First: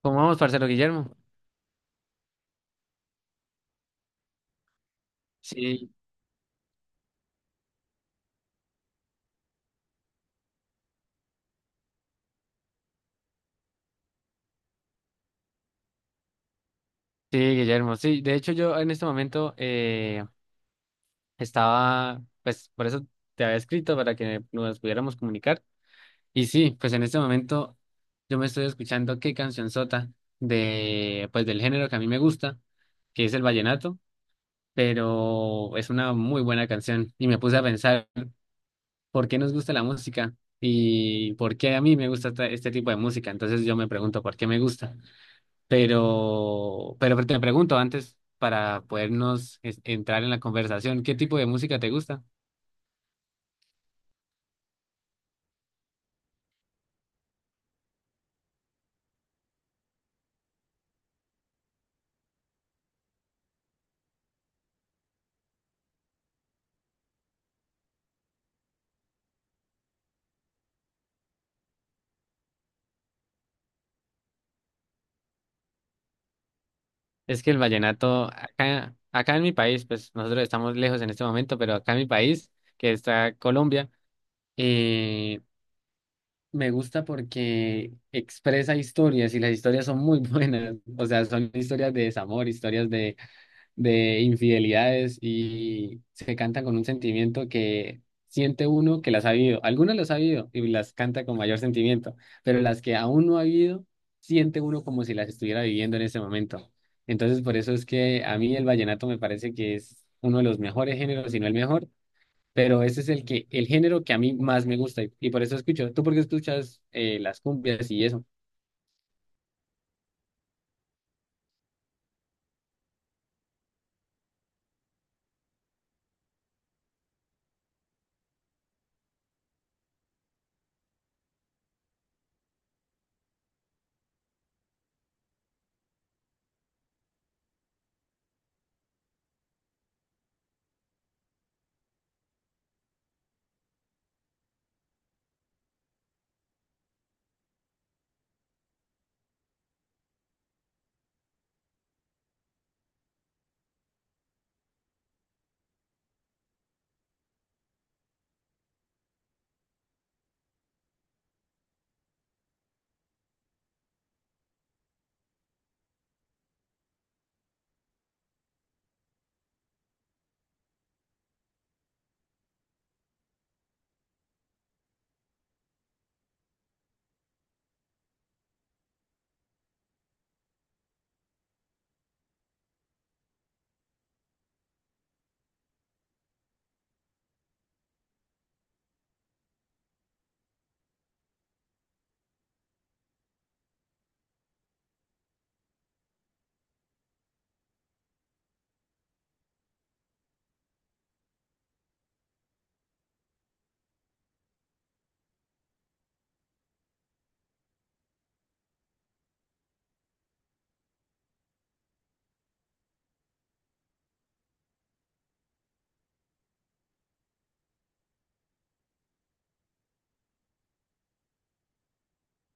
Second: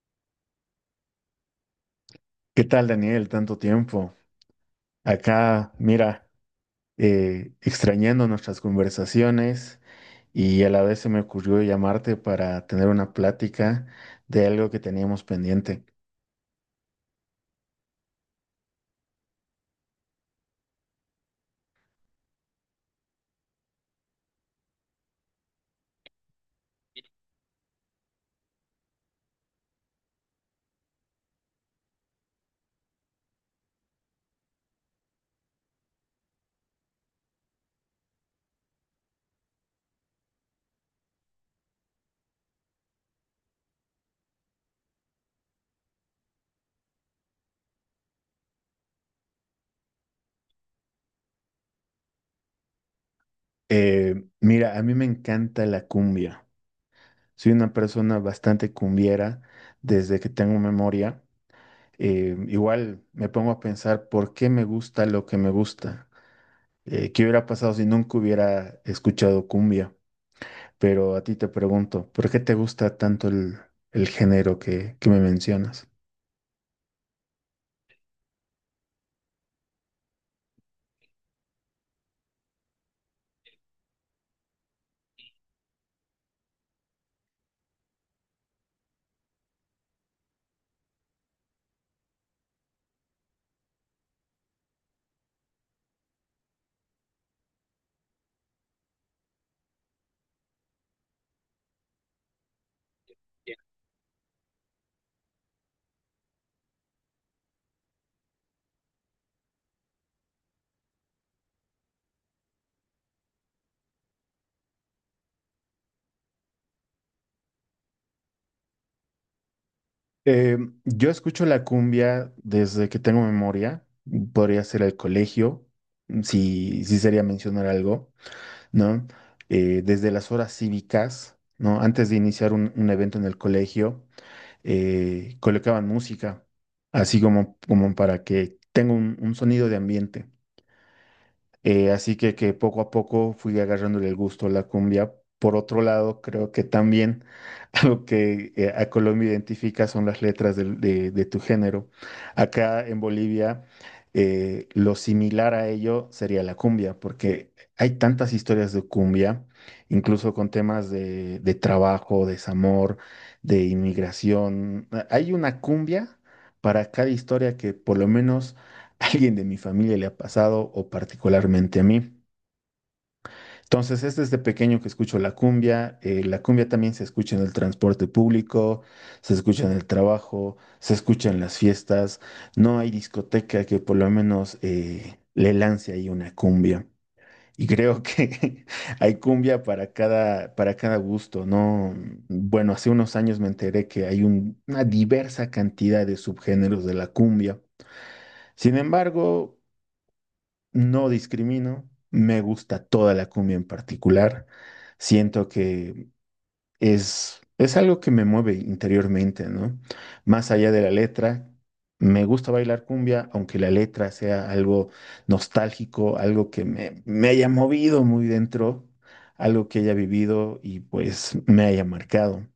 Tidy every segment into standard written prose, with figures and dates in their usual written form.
¿Cómo vamos, parcero Guillermo? ¿Qué tal, Daniel? Tanto tiempo. Acá, Sí, mira, extrañando nuestras conversaciones y a la vez se me ocurrió llamarte para tener una plática de algo que teníamos pendiente. sí, Guillermo. Sí, de hecho yo en este momento estaba, pues por eso te había escrito para que nos pudiéramos comunicar. Y sí, pues en este momento yo me estoy escuchando qué canción sota de, pues del género que a mí me gusta, que es el vallenato, pero es una muy buena canción. Y me puse a pensar por qué nos gusta la música y por qué a mí me gusta este tipo de música. Entonces yo me pregunto por qué me gusta. Pero te pregunto antes para podernos entrar en la conversación, ¿qué tipo de música te gusta? Mira, a mí me encanta la cumbia. Soy una persona bastante cumbiera desde que tengo memoria. Igual me pongo a pensar por qué me gusta lo que me gusta. ¿Qué hubiera pasado si nunca hubiera escuchado cumbia? Pero a ti te pregunto, ¿por qué te gusta tanto el género que me mencionas? Es que el vallenato, acá en mi país, pues nosotros estamos lejos en este momento, pero acá en mi país, que está Colombia, eh, me gusta porque expresa historias y las historias son muy buenas. O sea, son historias de desamor, historias de infidelidades y se cantan con un sentimiento que siente uno que las ha vivido. Algunas las ha vivido y las canta con mayor sentimiento, pero las que aún no ha vivido siente uno como si las estuviera viviendo en ese momento. Entonces, por eso es que a mí el vallenato me parece que es uno de los mejores géneros, si no el mejor, pero ese es el que, el género que a mí más me gusta y por eso escucho. ¿Tú por qué escuchas las cumbias y eso? Eh, yo escucho la cumbia desde que tengo memoria, podría ser el colegio, si sería mencionar algo, ¿no? Desde las horas cívicas, ¿no? Antes de iniciar un evento en el colegio, colocaban música, así como, como para que tenga un sonido de ambiente. Así que poco a poco fui agarrándole el gusto a la cumbia. Por otro lado, creo que también algo que a Colombia identifica son las letras de tu género. Acá en Bolivia, lo similar a ello sería la cumbia, porque hay tantas historias de cumbia, incluso con temas de trabajo, desamor, de inmigración. Hay una cumbia para cada historia que por lo menos a alguien de mi familia le ha pasado o particularmente a mí. Entonces, es desde pequeño que escucho la cumbia. La cumbia también se escucha en el transporte público, se escucha en el trabajo, se escucha en las fiestas. No hay discoteca que por lo menos le lance ahí una cumbia. Y creo que hay cumbia para cada gusto, ¿no? Bueno, hace unos años me enteré que hay una diversa cantidad de subgéneros de la cumbia. Sin embargo, no discrimino, me gusta toda la cumbia en particular. Siento que es algo que me mueve interiormente, ¿no? Más allá de la letra, me gusta bailar cumbia, aunque la letra sea algo nostálgico, algo que me haya movido muy dentro, algo que haya vivido y pues me haya marcado.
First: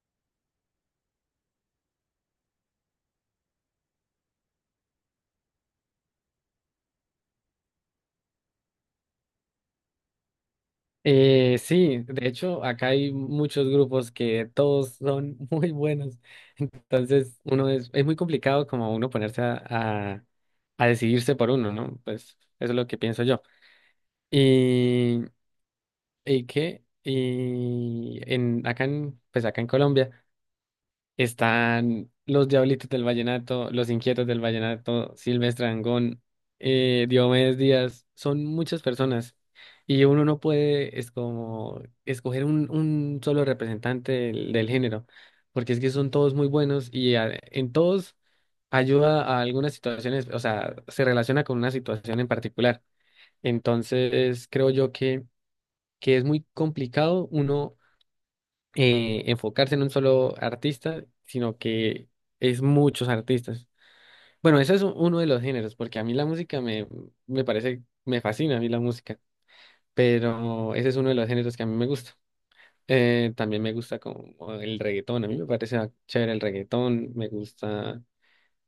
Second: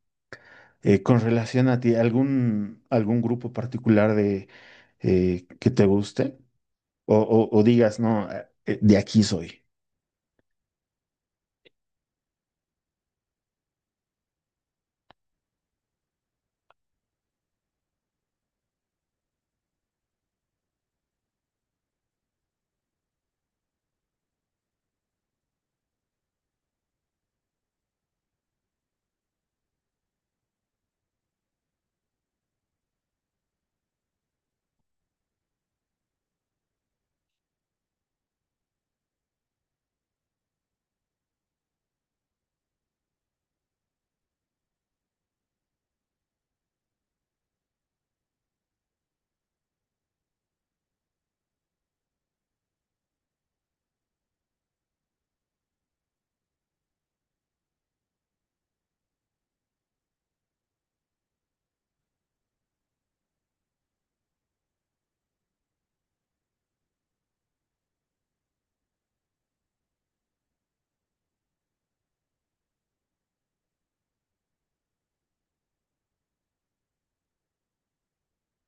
Con relación a ti, ¿algún, algún grupo particular de, que te guste? O digas, no, de aquí soy. Sí, de hecho, acá hay muchos grupos que todos son muy buenos. Entonces, uno es muy complicado como uno ponerse a decidirse por uno, ¿no? Pues eso es lo que pienso yo. Y, y qué, y en acá en, pues acá en Colombia. Están los Diablitos del Vallenato, los Inquietos del Vallenato, Silvestre Dangond, Diomedes Díaz, son muchas personas y uno no puede es como escoger un solo representante del, del género, porque es que son todos muy buenos y en todos ayuda a algunas situaciones, o sea, se relaciona con una situación en particular. Entonces, creo yo que es muy complicado uno enfocarse en un solo artista, sino que es muchos artistas. Bueno, eso es uno de los géneros, porque a mí la música me, me parece, me fascina a mí la música, pero ese es uno de los géneros que a mí me gusta. También me gusta como el reggaetón, a mí me parece chévere el reggaetón, me gusta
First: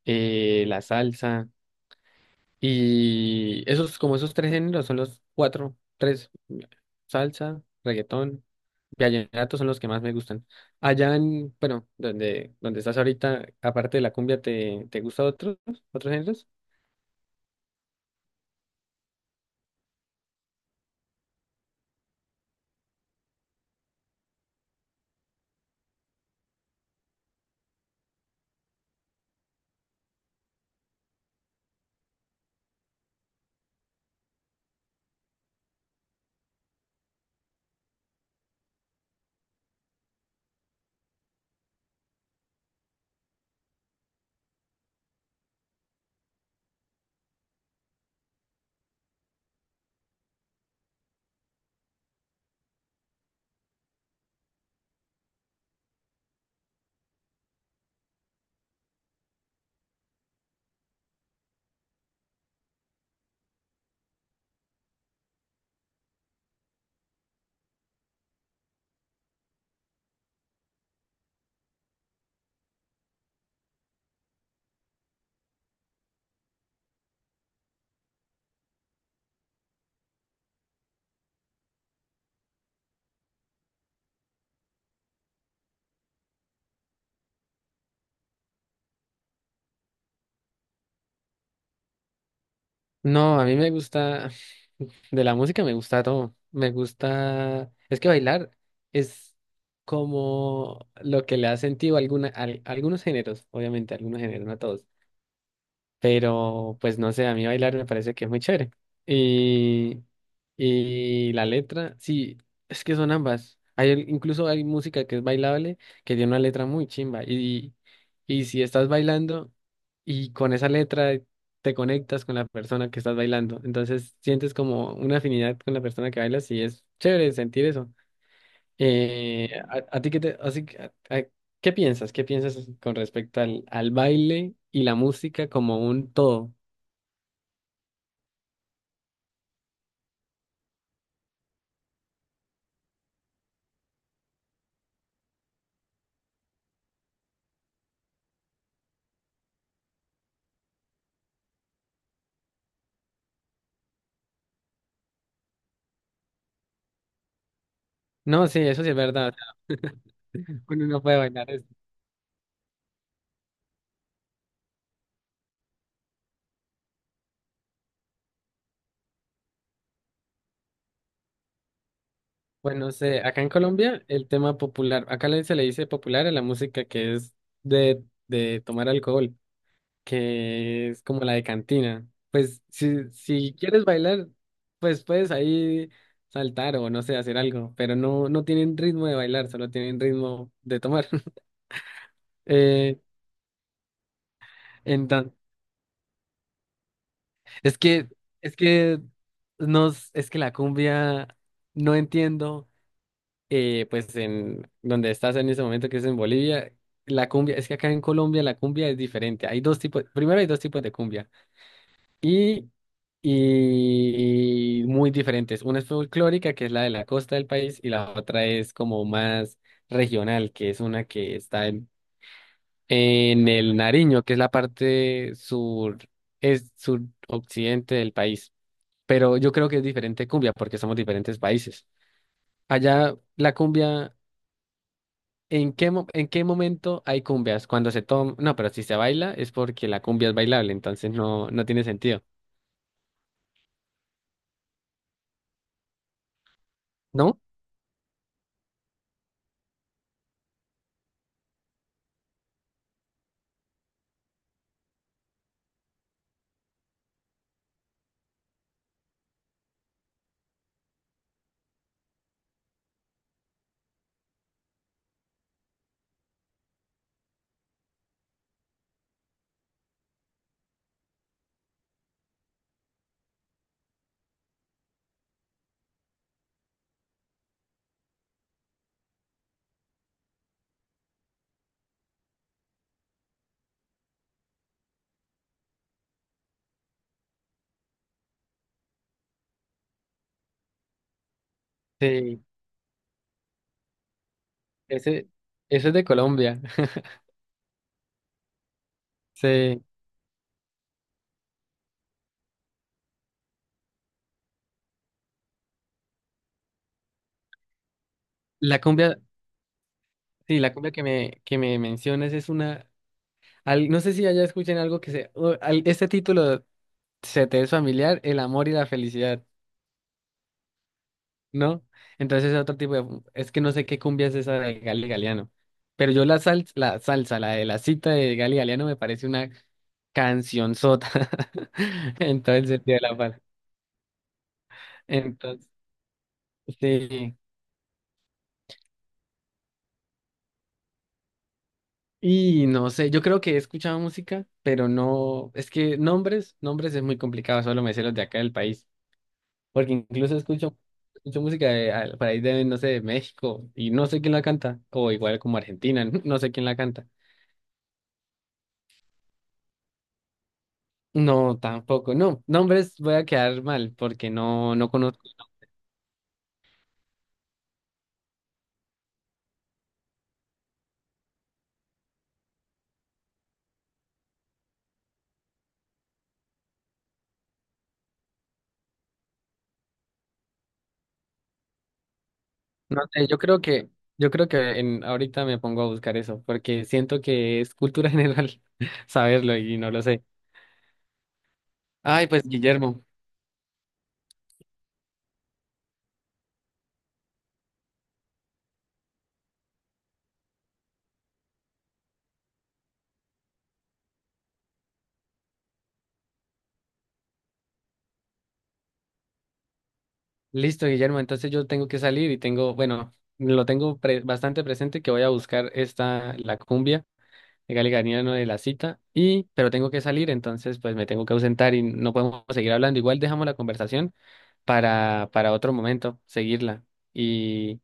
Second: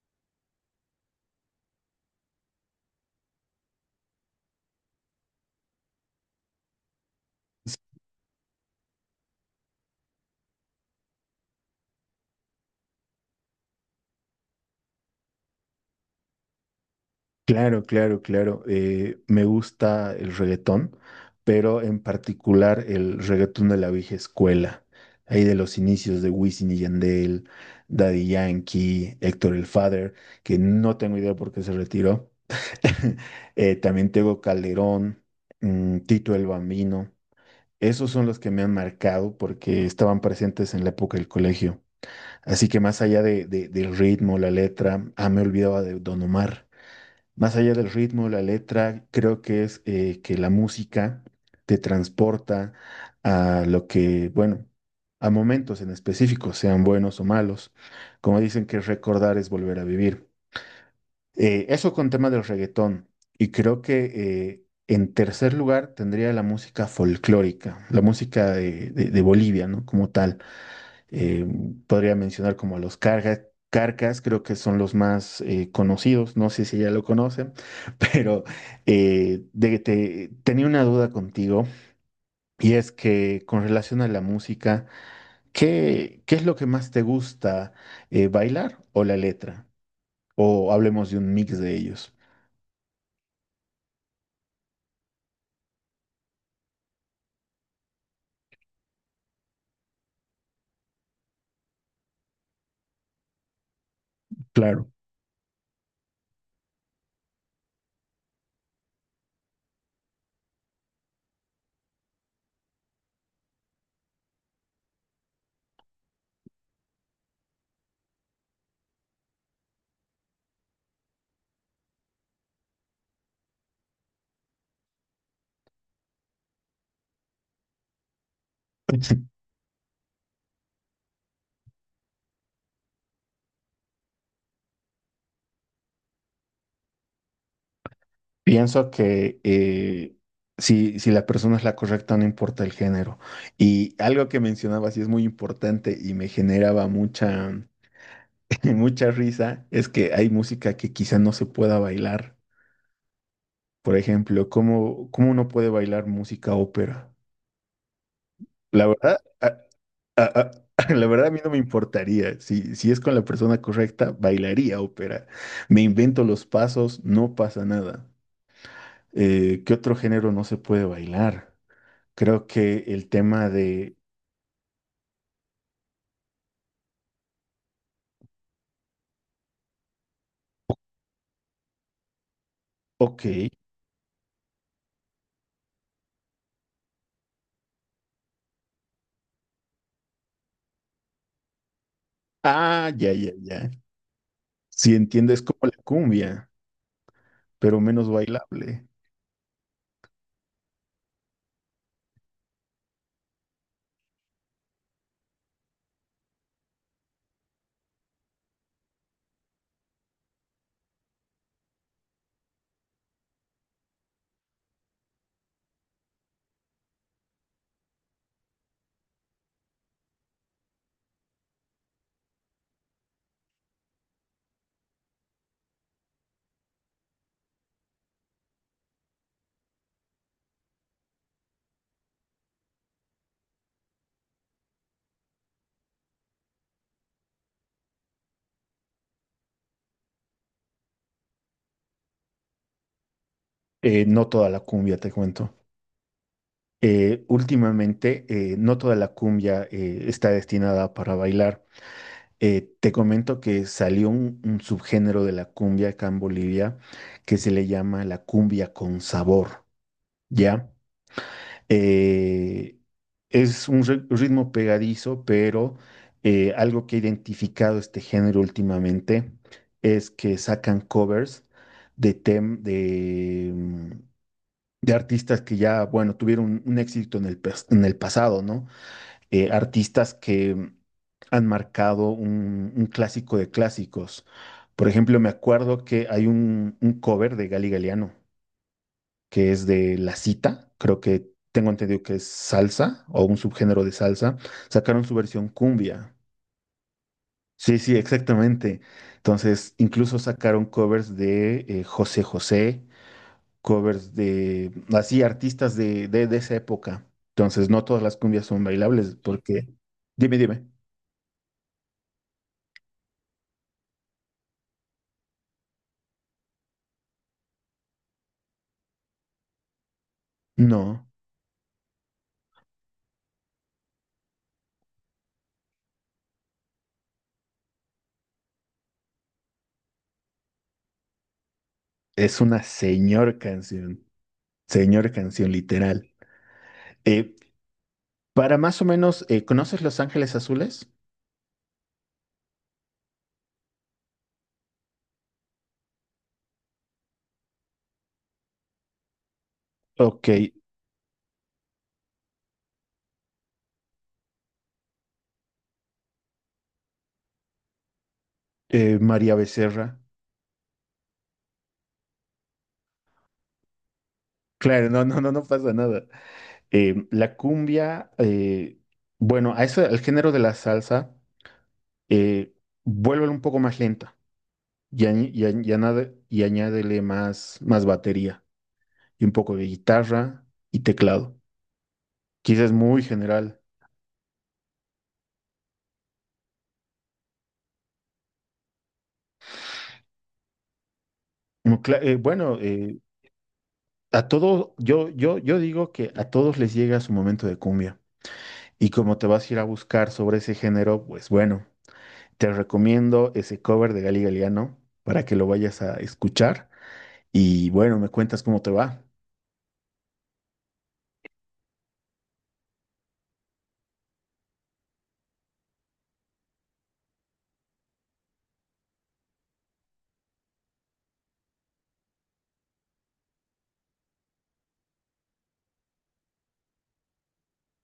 la salsa y esos, como esos tres géneros son los cuatro, tres, salsa, reggaetón. Vallenatos son los que más me gustan. Allá en, bueno, donde, donde estás ahorita, aparte de la cumbia, ¿te, te gusta otros, otros géneros? Claro, claro, claro. Me gusta el reggaetón, pero en particular el reggaetón de la vieja escuela, ahí de los inicios de Wisin y Yandel, Daddy Yankee, Héctor el Father, que no tengo idea por qué se retiró. También tengo Calderón, mm, Tito el Bambino. Esos son los que me han marcado porque estaban presentes en la época del colegio. Así que más allá del ritmo, la letra, ah, me olvidaba de Don Omar. Más allá del ritmo, la letra, creo que es que la música te transporta a lo que, bueno, a momentos en específico, sean buenos o malos. Como dicen que recordar es volver a vivir. Eso con tema del reggaetón. Y creo que en tercer lugar tendría la música folclórica, la música de Bolivia, ¿no? Como tal. Eh, Podría mencionar como a los cargas, Carcas, creo que son los más conocidos, no sé si ya lo conocen, pero tenía una duda contigo y es que con relación a la música, ¿qué, qué es lo que más te gusta, bailar o la letra? O hablemos de un mix de ellos. No, a mí me gusta, de la música me gusta todo. Me gusta, es que bailar es como lo que le ha sentido alguna, algunos géneros, obviamente, algunos géneros, no a todos. Claro. Pero pues no sé, a mí bailar me parece que es muy chévere. Y, y la letra, sí, es que son ambas. Hay, incluso hay música que es bailable, que tiene una letra muy chimba. Y si estás bailando y con esa letra te conectas con la persona que estás bailando, entonces sientes como una afinidad con la persona que bailas y es chévere sentir eso. A ti qué te, así que, a- ¿qué piensas? ¿Qué piensas con respecto al, al baile y la música como un todo? Pienso que si, si la persona es la correcta, no importa el género. Y algo que mencionabas y es muy importante y me generaba mucha risa, es que hay música que quizá no se pueda bailar. Por ejemplo, ¿cómo, cómo uno puede bailar música ópera? No, sí, eso La sí es verdad, verdad. O sea, a- uno no la puede verdad a mí no bailar me eso. importaría. Si, si es con la persona correcta, bailaría ópera. Me invento los pasos, no pasa nada. ¿Qué otro género no se puede bailar? Creo que Bueno, no el sé, acá tema en de, Colombia el tema popular, acá se le dice popular a la música que es de tomar alcohol, que es como la de cantina. Pues si, ok, si quieres bailar, pues puedes ahí saltar o no sé, hacer algo, pero no, no tienen ritmo de bailar, solo tienen ritmo de tomar. ah, Eh, ya, ya, ya. Si entonces, entiendes como la cumbia, es pero que, menos es bailable. que nos, es que la cumbia, no entiendo, pues en donde estás en ese momento que es en Bolivia, la cumbia, es que acá en Colombia la cumbia es diferente. Hay dos tipos, primero hay dos tipos de cumbia y, y muy diferentes. Una es folclórica, que es la de la costa del país, y la otra es como más regional, que es una que está en el Nariño, que es la parte sur, es suroccidente del país. Pero yo creo que es diferente cumbia porque somos diferentes países. Allá la cumbia, ¿en qué, en qué momento hay cumbias? Cuando se toma, no, pero si se baila es porque la cumbia es bailable, entonces no, no tiene sentido, No toda la cumbia, te cuento. ¿No? Últimamente, no toda la cumbia está destinada para bailar. Te comento que salió un subgénero de la cumbia acá en Bolivia que se le llama la cumbia con sabor, ¿ya? Eh, es un ritmo pegadizo, pero algo que ha identificado este género últimamente es que sacan covers de, tem- de, mm, de artistas que ya, bueno, tuvieron un éxito en el, en el pasado, ¿no? Artistas que mm, han marcado un clásico de clásicos. Por ejemplo, me acuerdo que hay un cover de Gali Galiano que es de la cita, creo que tengo entendido que es Sí, salsa o un subgénero de salsa, sacaron su ese, versión eso es de cumbia. Colombia. Sí, sí, exactamente. Entonces, Sí, incluso sacaron covers de José José, covers de, así, artistas de esa época. Entonces, no todas las cumbias son la bailables cumbia, porque, dime, sí, dime, la cumbia que me mencionas es una, no sé si allá escuchen algo que se, o este título se te es familiar el amor y la felicidad, no, ¿no? Entonces es otro tipo de, es que no sé qué cumbia es esa de Gali Galeano, pero yo la sal, la salsa, la de la cita de Gali Galeano me parece una cancionzota es en todo una el sentido de la palabra. Señor canción Entonces, literal. Eh, sí. para más o menos, ¿conoces Los Ángeles Azules? Y no sé, yo creo que he escuchado música, pero no, es que nombres es muy complicado, solo me sé los de acá del país. Porque Ok, incluso escucho, escucho música de, por ahí de, no sé, de México y no sé quién la canta. O igual como Argentina, no sé quién la canta. María Becerra. No, tampoco. No, nombres voy a quedar mal porque no, Claro, no no, no, conozco. no, no pasa nada. La cumbia, bueno, a eso, al género de la salsa, eh, vuélvelo un poco más lenta y, añádele más, más batería y un poco de guitarra y teclado. Quizás es muy No sé, yo general. creo que, yo creo que en, ahorita me pongo a buscar eso porque siento que es cultura general saberlo y no lo sé. Mm, Ay, pues bueno, Guillermo. a todos, yo digo que a todos les llega su momento de cumbia. Y como te vas a ir a buscar sobre ese género, pues bueno. Te recomiendo ese cover de Gali Galiano para que lo vayas a escuchar y bueno, me cuentas cómo te va. Listo, Guillermo. Entonces yo tengo que salir y tengo, bueno, lo tengo bastante presente que voy a buscar esta, la cumbia. Legal y ganiano de la cita, y, pero tengo que salir, entonces pues me tengo que ausentar y no podemos seguir hablando. Igual dejamos la conversación para otro momento, seguirla. Y,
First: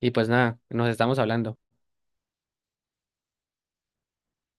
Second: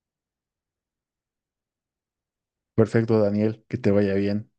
y pues nada, nos estamos hablando. Perfecto, Daniel, que te vaya bien.